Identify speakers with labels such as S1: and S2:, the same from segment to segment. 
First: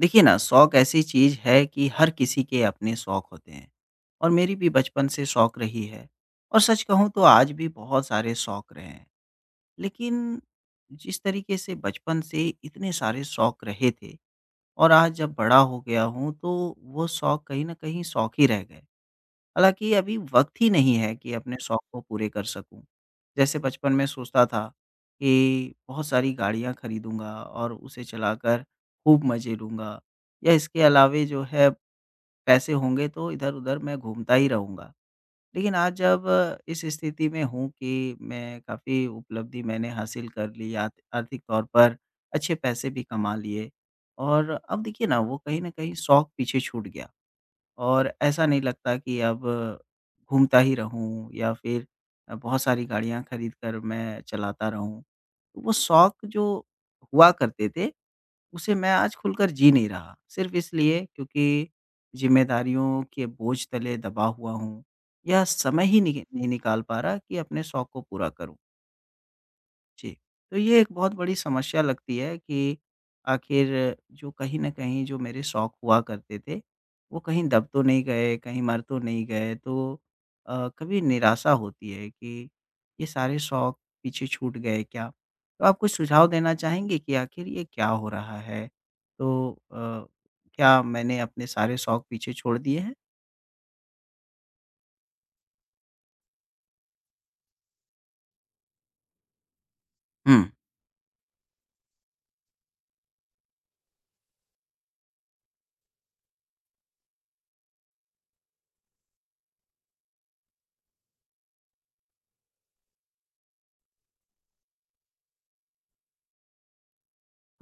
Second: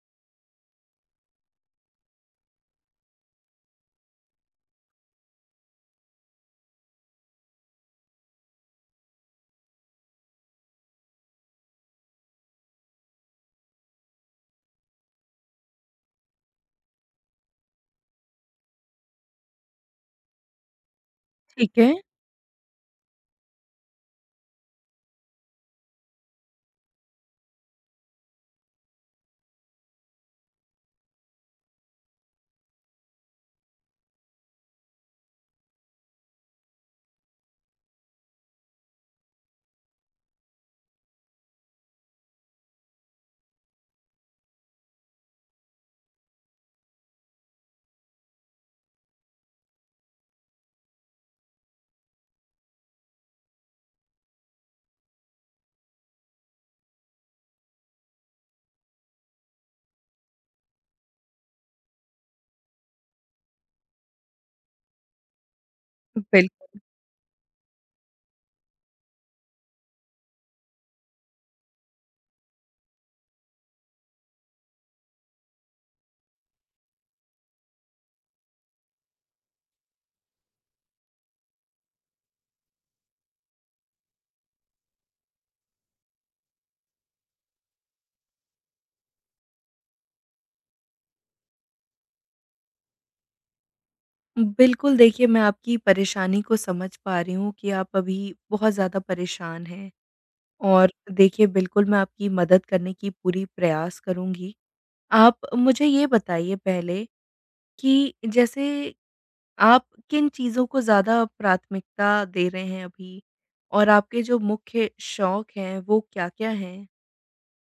S1: देखिए ना, शौक ऐसी चीज़ है कि हर किसी के अपने शौक होते हैं और मेरी भी बचपन से शौक रही है और सच कहूँ तो आज भी बहुत सारे शौक रहे हैं। लेकिन जिस तरीके से बचपन से इतने सारे शौक रहे थे और आज जब बड़ा हो गया हूँ, तो वो शौक कहीं न कहीं शौक ही रह गए। हालाँकि अभी वक़्त ही नहीं है कि अपने
S2: ठीक
S1: शौक
S2: है।
S1: को पूरे कर सकूँ। जैसे बचपन में सोचता था कि बहुत सारी गाड़ियाँ खरीदूँगा और उसे चलाकर खूब मज़े लूँगा, या इसके अलावे जो है पैसे होंगे तो इधर-उधर मैं घूमता ही रहूँगा। लेकिन आज जब इस स्थिति में हूँ कि मैं काफ़ी उपलब्धि मैंने हासिल कर ली आर्थिक तौर पर, अच्छे पैसे भी कमा लिए, और अब देखिए ना वो कहीं न कहीं शौक पीछे छूट गया। और ऐसा नहीं लगता कि अब घूमता ही रहूँ या फिर बहुत सारी गाड़ियाँ खरीद कर मैं चलाता रहूँ। तो वो शौक जो हुआ करते थे, उसे मैं आज खुलकर जी नहीं रहा। सिर्फ़ इसलिए क्योंकि ज़िम्मेदारियों के बोझ तले दबा हुआ हूँ या समय ही नहीं नहीं
S2: बिल
S1: निकाल पा रहा कि अपने शौक को पूरा करूँ। जी। तो ये एक बहुत बड़ी समस्या लगती है कि आखिर जो कहीं न कहीं जो मेरे शौक हुआ करते थे, वो कहीं दब तो नहीं गए, कहीं मर तो नहीं गए। तो कभी निराशा होती है कि ये सारे शौक पीछे छूट गए क्या? तो आप कुछ सुझाव देना चाहेंगे कि आखिर ये क्या हो रहा है? तो क्या मैंने अपने सारे शौक पीछे छोड़ दिए हैं?
S2: बिल्कुल, देखिए मैं आपकी परेशानी को समझ पा रही हूँ कि आप अभी बहुत ज़्यादा परेशान हैं।
S1: हुँ।
S2: और देखिए बिल्कुल मैं आपकी मदद करने की पूरी प्रयास करूँगी। आप मुझे ये बताइए पहले कि जैसे आप किन चीज़ों को ज़्यादा प्राथमिकता दे रहे हैं अभी? और आपके जो मुख्य शौक हैं वो क्या-क्या हैं?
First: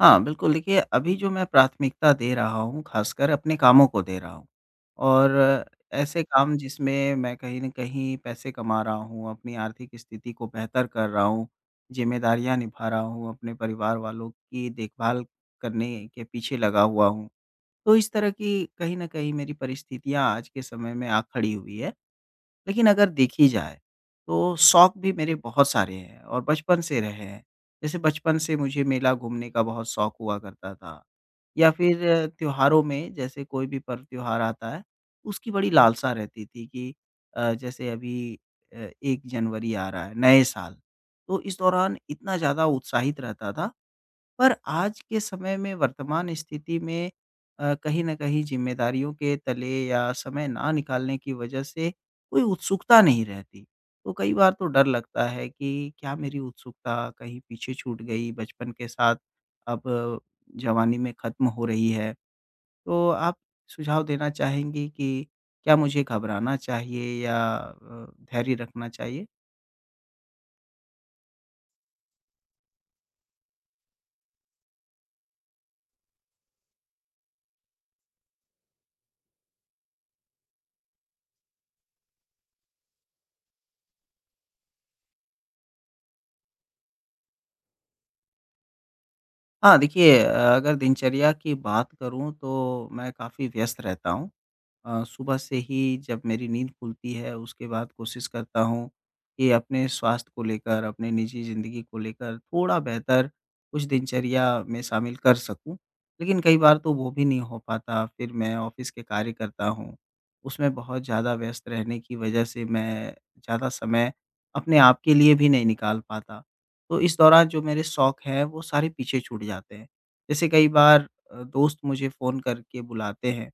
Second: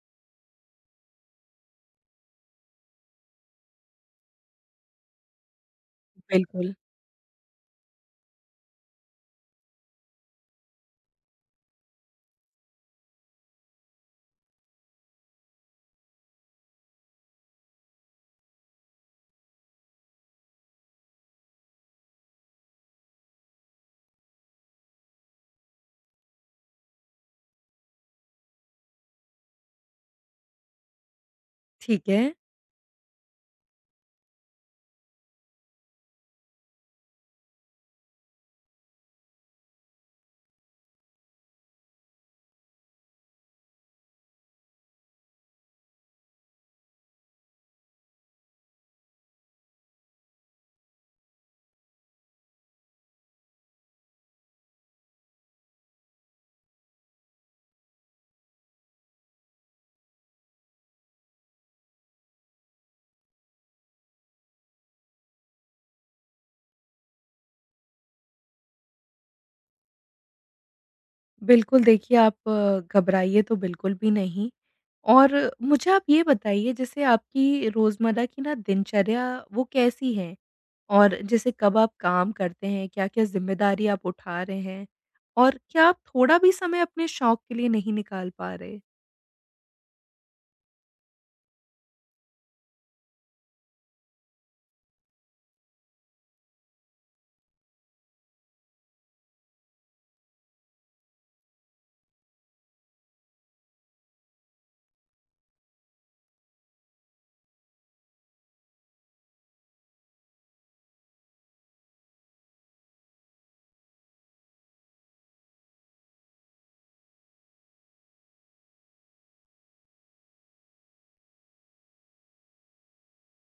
S1: हाँ, बिल्कुल, देखिए अभी जो मैं प्राथमिकता दे रहा हूँ, ख़ासकर अपने कामों को दे रहा हूँ, और ऐसे काम
S2: बिल्कुल,
S1: जिसमें मैं कहीं न कहीं पैसे कमा रहा हूँ, अपनी आर्थिक स्थिति को बेहतर कर रहा हूँ, ज़िम्मेदारियाँ निभा रहा हूँ, अपने परिवार वालों की देखभाल करने के पीछे लगा हुआ हूँ। तो इस तरह की कहीं न कहीं मेरी परिस्थितियाँ आज के समय में आ खड़ी हुई है। लेकिन अगर देखी जाए, तो शौक भी मेरे बहुत सारे हैं और बचपन से रहे हैं। जैसे बचपन से मुझे मेला घूमने का बहुत शौक हुआ करता था, या फिर
S2: ठीक है।
S1: त्योहारों में जैसे कोई भी पर्व त्योहार आता है, उसकी बड़ी लालसा रहती थी कि जैसे अभी 1 जनवरी आ रहा है, नए साल, तो इस दौरान इतना ज़्यादा उत्साहित रहता था। पर आज के समय में वर्तमान स्थिति में कहीं न कहीं ज़िम्मेदारियों के तले या समय ना निकालने की वजह से कोई उत्सुकता नहीं रहती। तो कई बार तो डर लगता है कि क्या मेरी उत्सुकता कहीं पीछे छूट गई बचपन के साथ, अब जवानी में ख़त्म हो रही है। तो आप सुझाव देना चाहेंगी कि क्या मुझे घबराना चाहिए या धैर्य रखना चाहिए?
S2: बिल्कुल देखिए, आप घबराइए तो बिल्कुल भी नहीं। और मुझे आप ये बताइए, जैसे आपकी रोज़मर्रा की ना दिनचर्या वो कैसी है? और जैसे कब आप काम करते हैं? क्या-क्या ज़िम्मेदारी आप उठा रहे हैं? और क्या आप थोड़ा भी समय अपने शौक के लिए नहीं निकाल पा रहे?
S1: हाँ, देखिए अगर दिनचर्या की बात करूँ तो मैं काफ़ी व्यस्त रहता हूँ। सुबह से ही जब मेरी नींद खुलती है उसके बाद कोशिश करता हूँ कि अपने स्वास्थ्य को लेकर, अपने निजी ज़िंदगी को लेकर थोड़ा बेहतर कुछ दिनचर्या में शामिल कर सकूँ। लेकिन कई बार तो वो भी नहीं हो पाता, फिर मैं ऑफ़िस के कार्य करता हूँ। उसमें बहुत ज़्यादा व्यस्त रहने की वजह से मैं ज़्यादा समय अपने आप के लिए भी नहीं निकाल पाता। तो इस दौरान जो मेरे शौक हैं वो सारे पीछे छूट जाते हैं। जैसे कई बार दोस्त मुझे फ़ोन करके बुलाते हैं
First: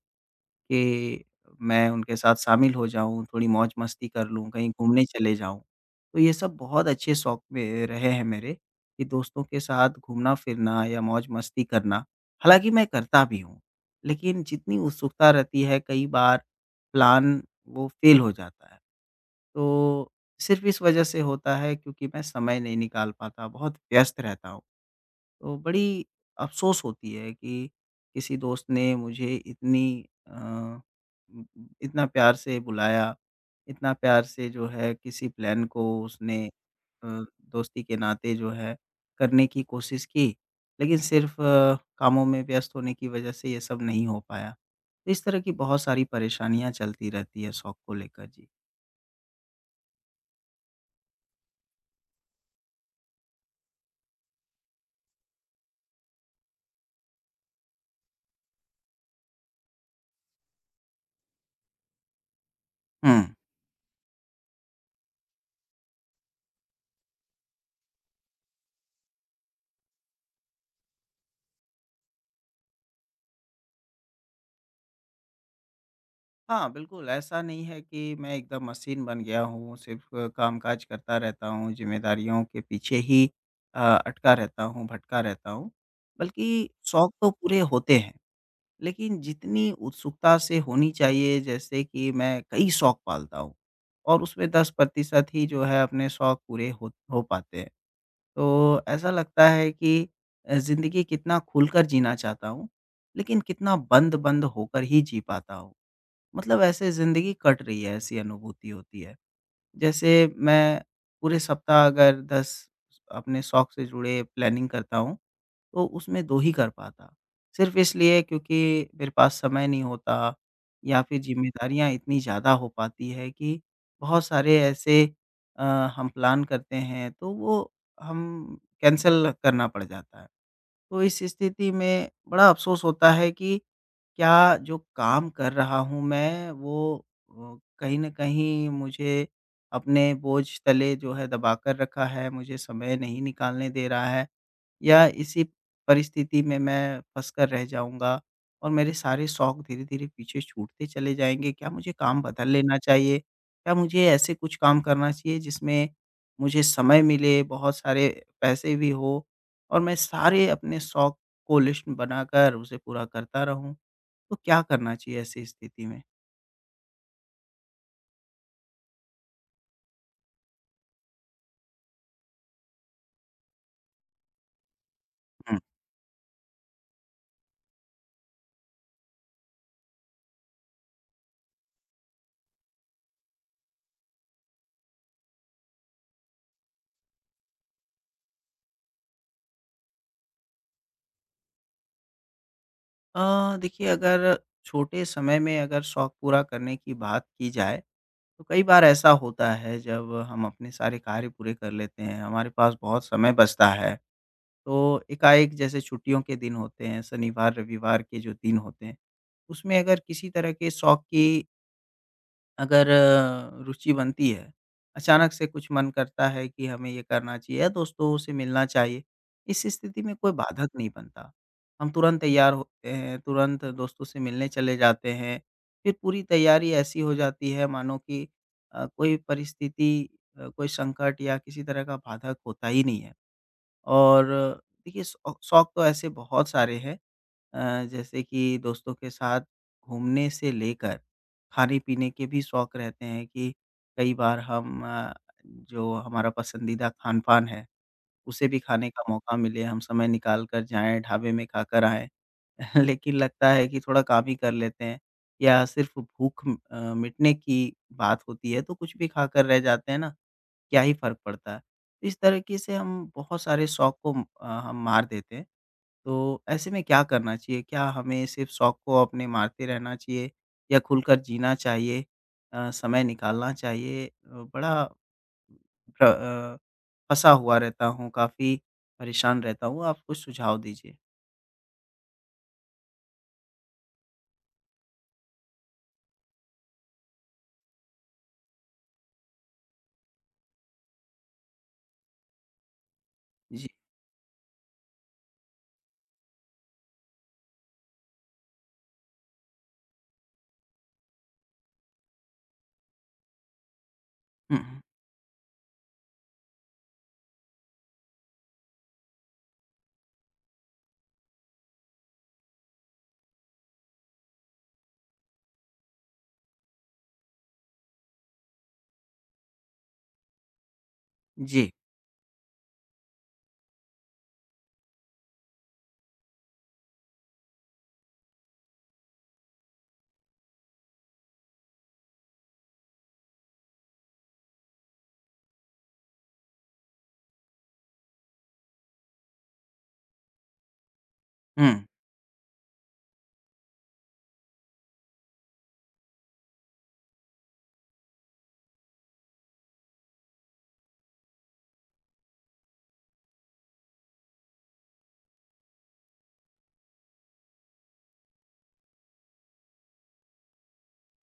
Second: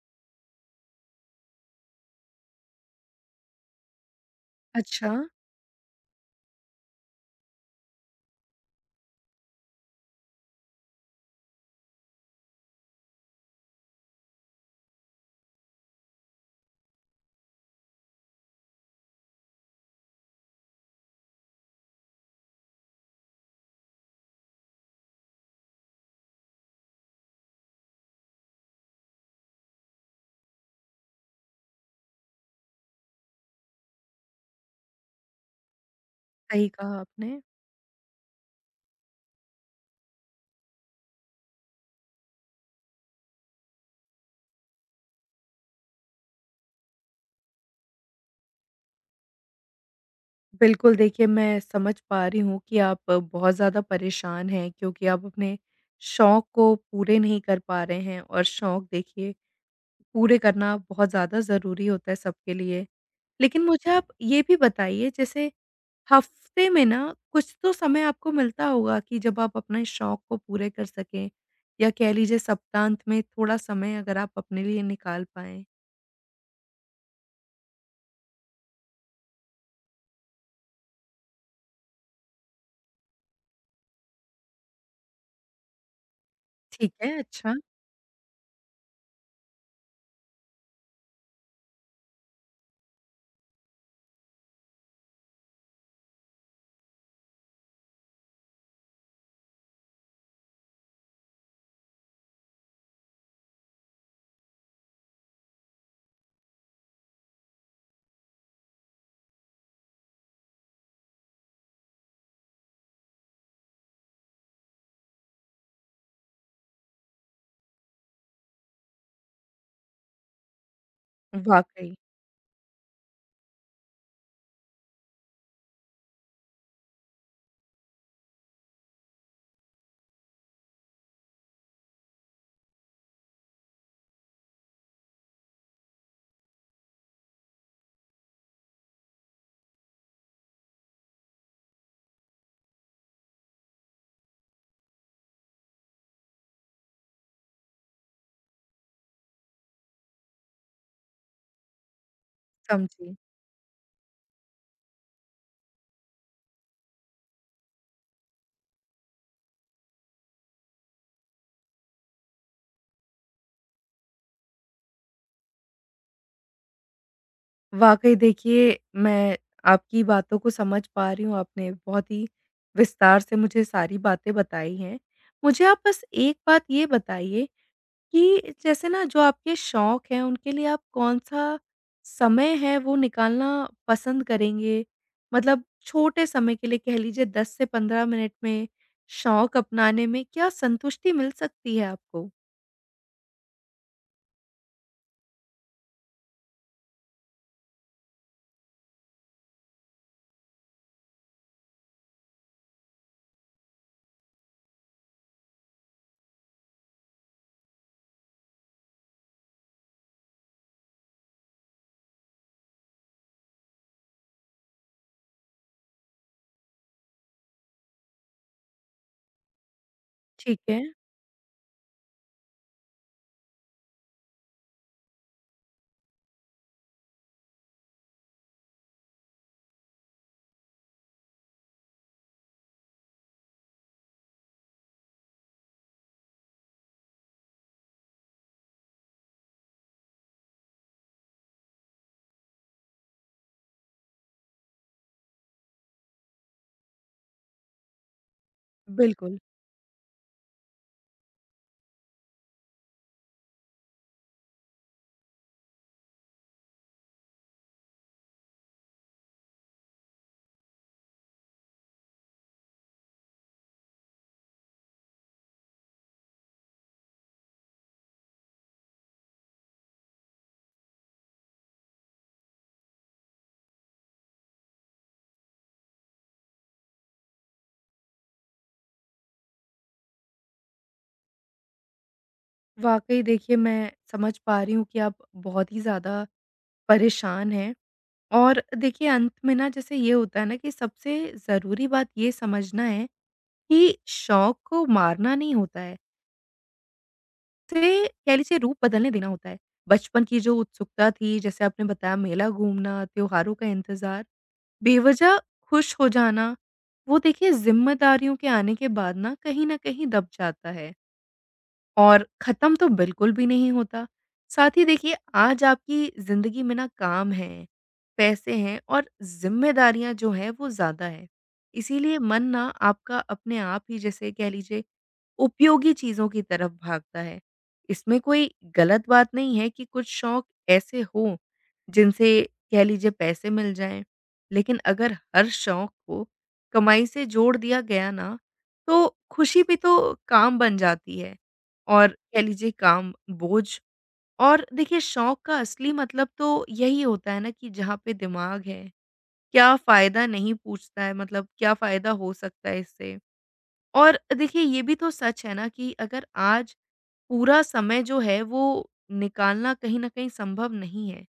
S1: कि मैं उनके साथ शामिल हो जाऊँ, थोड़ी मौज-मस्ती कर लूँ, कहीं घूमने
S2: अच्छा,
S1: चले जाऊँ। तो ये सब बहुत अच्छे शौक में रहे हैं मेरे कि दोस्तों के साथ घूमना-फिरना या मौज-मस्ती करना। हालाँकि मैं करता भी हूँ, लेकिन जितनी उत्सुकता रहती है कई बार, प्लान वो फ़ेल हो जाता है। तो सिर्फ़ इस वजह से होता है क्योंकि मैं समय नहीं निकाल पाता, बहुत व्यस्त रहता हूँ। तो बड़ी अफ़सोस होती है कि किसी दोस्त ने मुझे इतनी अ, उ इतना प्यार से बुलाया, इतना प्यार से जो है किसी प्लान को उसने
S2: सही
S1: अ,
S2: कहा आपने।
S1: दोस्ती के नाते जो है करने की कोशिश की, लेकिन सिर्फ़ कामों में व्यस्त होने की वजह से ये सब नहीं हो पाया। तो इस तरह की बहुत सारी परेशानियाँ चलती रहती है शौक को लेकर। जी।
S2: बिल्कुल देखिए, मैं समझ पा रही हूँ कि आप बहुत ज़्यादा परेशान हैं, क्योंकि आप अपने शौक को पूरे नहीं कर पा रहे हैं। और शौक देखिए, पूरे करना बहुत ज़्यादा ज़रूरी होता है सबके लिए।
S1: हुँ।
S2: लेकिन मुझे आप ये भी बताइए, जैसे हफ्ते में ना कुछ तो समय आपको मिलता होगा कि जब आप अपने शौक को पूरे कर सकें, या कह लीजिए सप्तांत में थोड़ा समय अगर आप अपने लिए निकाल पाएँ।
S1: हाँ, बिल्कुल, ऐसा नहीं है कि मैं एकदम मशीन बन गया हूँ, सिर्फ़ कामकाज करता रहता हूँ, ज़िम्मेदारियों के पीछे ही अ, अटका रहता हूँ, भटका रहता हूँ। बल्कि
S2: ठीक
S1: शौक
S2: है,
S1: तो
S2: अच्छा।
S1: पूरे होते हैं, लेकिन जितनी उत्सुकता से होनी चाहिए, जैसे कि मैं कई शौक पालता हूँ और उसमें 10% ही जो है अपने शौक पूरे हो पाते हैं। तो ऐसा लगता है कि ज़िंदगी कितना खुलकर जीना चाहता हूँ, लेकिन कितना बंद-बंद होकर ही जी पाता हूँ। मतलब ऐसे ज़िंदगी कट रही है, ऐसी अनुभूति होती है। जैसे मैं पूरे सप्ताह अगर 10 अपने शौक से जुड़े प्लानिंग करता हूँ, तो उसमें 2 ही कर पाता। सिर्फ़ इसलिए क्योंकि मेरे पास समय नहीं होता या फिर ज़िम्मेदारियाँ
S2: वाक़ई,
S1: इतनी ज़्यादा हो पाती है कि बहुत सारे ऐसे अ, हम प्लान करते हैं, तो वो हम कैंसल करना पड़ जाता है। तो इस स्थिति में बड़ा अफ़सोस होता है कि क्या जो काम कर रहा हूँ मैं वो कहीं न कहीं मुझे अपने बोझ तले जो है दबा कर रखा है, मुझे समय नहीं निकालने दे रहा है। या इसी परिस्थिति में मैं फँसकर रह जाऊँगा और मेरे सारे शौक धीरे-धीरे पीछे छूटते चले जाएँगे? क्या मुझे काम बदल लेना
S2: समझी।
S1: चाहिए? क्या मुझे ऐसे कुछ काम करना चाहिए जिसमें मुझे समय मिले, बहुत सारे पैसे भी हो और मैं सारे अपने शौक को लिस्ट बनाकर उसे पूरा करता रहूँ? तो क्या करना चाहिए ऐसी स्थिति में?
S2: वाक़ई देखिए, मैं आपकी बातों को समझ पा रही हूँ, आपने बहुत ही विस्तार से मुझे सारी बातें बताई हैं।
S1: हुँ।
S2: मुझे आप बस एक बात ये बताइए कि जैसे ना जो आपके शौक हैं, उनके लिए आप कौन-सा समय है वो निकालना पसंद करेंगे? मतलब छोटे समय के लिए कह लीजिए 10 से 15 मिनट में शौक अपनाने में क्या संतुष्टि मिल सकती है आपको?
S1: देखिए अगर छोटे समय में अगर शौक पूरा करने की बात की जाए, तो कई बार ऐसा होता है जब हम अपने सारे कार्य पूरे कर लेते हैं, हमारे पास बहुत समय बचता है, तो एकाएक जैसे छुट्टियों के दिन होते हैं, शनिवार-रविवार के जो दिन होते हैं, उसमें अगर किसी तरह के शौक की अगर रुचि बनती है, अचानक से कुछ मन करता है कि हमें ये करना चाहिए या दोस्तों से मिलना चाहिए, इस स्थिति में कोई
S2: ठीक
S1: बाधक
S2: है,
S1: नहीं बनता। हम तुरंत तैयार होते हैं, तुरंत दोस्तों से मिलने चले जाते हैं, फिर पूरी तैयारी ऐसी हो जाती है मानो कि कोई परिस्थिति कोई संकट या किसी तरह का बाधक होता ही नहीं है। और देखिए शौ शौक तो ऐसे बहुत सारे हैं, जैसे कि दोस्तों के साथ घूमने से लेकर खाने-पीने के भी शौक रहते हैं कि कई बार हम, जो हमारा पसंदीदा खान-पान है, उसे भी खाने का मौका
S2: बिल्कुल।
S1: मिले, हम समय निकाल कर जाएँ, ढाबे में खाकर आएँ। लेकिन लगता है कि थोड़ा काम ही कर लेते हैं या सिर्फ़ भूख मिटने की बात होती है, तो कुछ भी खाकर रह जाते हैं ना, क्या ही फ़र्क पड़ता है। इस तरीके से हम बहुत सारे शौक को हम मार देते हैं। तो ऐसे में क्या करना चाहिए? क्या हमें सिर्फ़ शौक को अपने मारते रहना चाहिए या खुलकर जीना चाहिए? समय निकालना चाहिए? बड़ा प्र अ, फँसा हुआ रहता हूँ, काफ़ी परेशान रहता हूँ। आप कुछ सुझाव दीजिए।
S2: वाक़ई देखिए, मैं समझ पा रही हूँ कि आप बहुत ही ज़्यादा परेशान हैं। और देखिए, अंत में ना जैसे ये होता है ना, कि सबसे ज़रूरी बात ये समझना है
S1: जी।
S2: कि शौक को मारना नहीं होता है। से कह लीजिए रूप बदलने देना होता है। बचपन की जो उत्सुकता थी, जैसे आपने बताया मेला घूमना, त्योहारों का इंतज़ार,
S1: हुँ, हुँ।
S2: बेवजह खुश हो जाना, वो देखिए ज़िम्मेदारियों के आने के बाद ना कहीं न कहीं दब जाता है, और ख़त्म तो बिल्कुल भी नहीं होता। साथ ही देखिए, आज आपकी ज़िंदगी में ना काम है, पैसे हैं, और ज़िम्मेदारियाँ जो हैं वो ज़्यादा हैं।
S1: जी।
S2: इसीलिए मन ना आपका अपने आप ही, जैसे कह लीजिए, उपयोगी चीज़ों की तरफ भागता है। इसमें कोई गलत बात नहीं है कि कुछ शौक ऐसे हों, जिनसे कह लीजिए पैसे मिल जाएँ। लेकिन अगर हर शौक को कमाई से जोड़ दिया गया ना, तो खुशी भी तो काम बन जाती है,
S1: हुँ,
S2: और कह लीजिए काम बोझ। और देखिए, शौक का असली मतलब तो यही होता है ना कि जहाँ पे दिमाग है, क्या फ़ायदा नहीं पूछता है, मतलब क्या फ़ायदा हो सकता है इससे? और देखिए, ये भी तो सच है ना कि अगर आज पूरा समय जो है वो निकालना कहीं न कहीं संभव नहीं है।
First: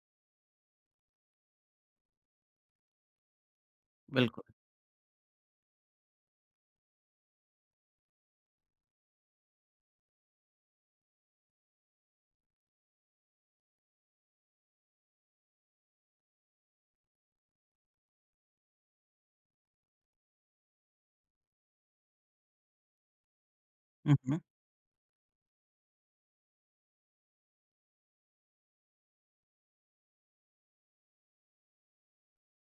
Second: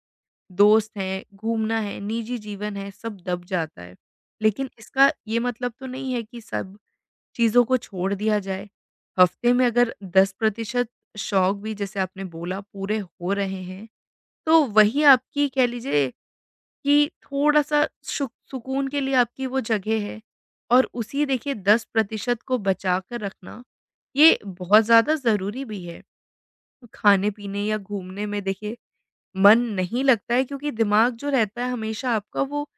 S2: दोस्त हैं, घूमना है, निजी जीवन है, सब दब जाता है।
S1: बिल्कुल।
S2: लेकिन इसका ये मतलब तो नहीं है कि सब चीज़ों को छोड़ दिया जाए। हफ्ते में अगर 10% शौक भी जैसे आपने बोला पूरे हो रहे हैं, तो वही आपकी कह लीजिए कि थोड़ा-सा सुकून के लिए आपकी वो जगह है। और उसी देखिए 10% को बचा कर रखना,
S1: हुँ,
S2: ये
S1: हुँ।
S2: बहुत ज़्यादा ज़रूरी भी है। खाने-पीने या घूमने में देखिए मन नहीं लगता है, क्योंकि दिमाग जो रहता है हमेशा आपका, वो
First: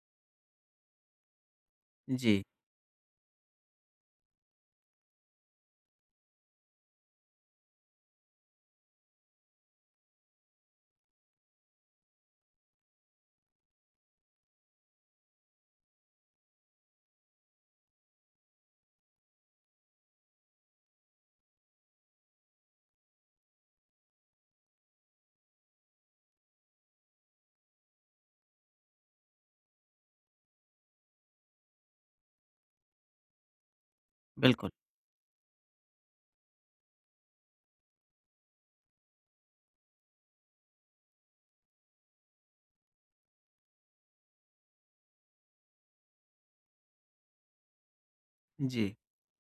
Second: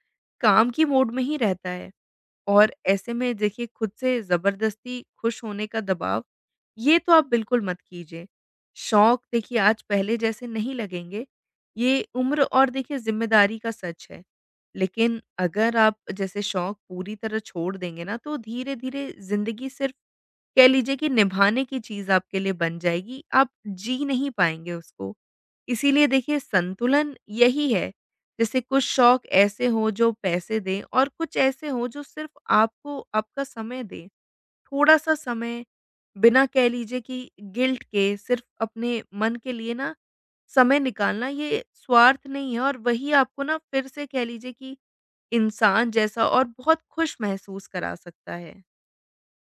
S2: काम की मोड में ही रहता है।
S1: जी,
S2: और ऐसे में देखिए, खुद से ज़बरदस्ती खुश होने का दबाव, ये तो आप बिल्कुल मत कीजिए। शौक देखिए आज पहले जैसे नहीं लगेंगे, ये उम्र और देखिए ज़िम्मेदारी का सच है। लेकिन अगर आप जैसे शौक पूरी तरह छोड़ देंगे ना, तो धीरे-धीरे ज़िंदगी सिर्फ़ कह लीजिए कि निभाने की चीज़ आपके लिए बन जाएगी, आप जी नहीं पाएँगे उसको। इसीलिए देखिए, संतुलन यही है, जैसे कुछ शौक ऐसे हों जो पैसे दें, और कुछ ऐसे हों जो सिर्फ़ आपको आपका समय दें।
S1: बिल्कुल।
S2: थोड़ा-सा समय बिना कह लीजिए कि गिल्ट के, सिर्फ़ अपने मन के लिए ना समय निकालना, ये स्वार्थ नहीं है, और वही आपको ना फिर से कह लीजिए कि इंसान जैसा और बहुत खुश महसूस करा सकता है।
S1: जी।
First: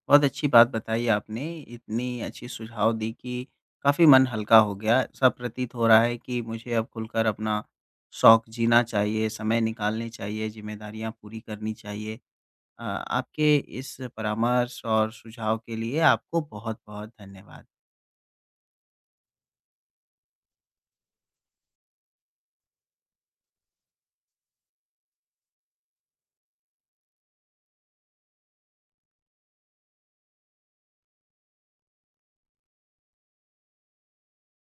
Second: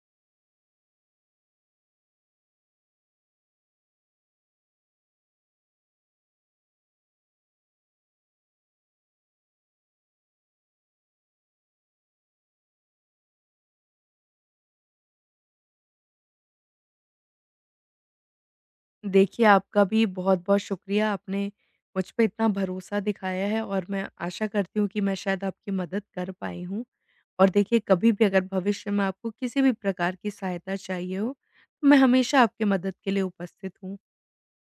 S1: बहुत अच्छी बात बताई आपने, इतनी अच्छी सुझाव दी कि काफ़ी मन हल्का हो गया। ऐसा प्रतीत हो रहा है कि मुझे अब खुलकर अपना शौक जीना चाहिए, समय निकालने चाहिए, ज़िम्मेदारियाँ पूरी करनी चाहिए। आपके इस परामर्श और सुझाव के लिए आपको बहुत-बहुत धन्यवाद।
S2: देखिए, आपका भी बहुत-बहुत शुक्रिया। आपने मुझ पे इतना भरोसा दिखाया है, और मैं आशा करती हूँ कि मैं शायद आपकी मदद कर पाई हूँ। और देखिए, कभी भी अगर भविष्य में आपको किसी भी प्रकार की सहायता चाहिए हो, तो मैं हमेशा आपकी मदद के लिए उपस्थित हूँ।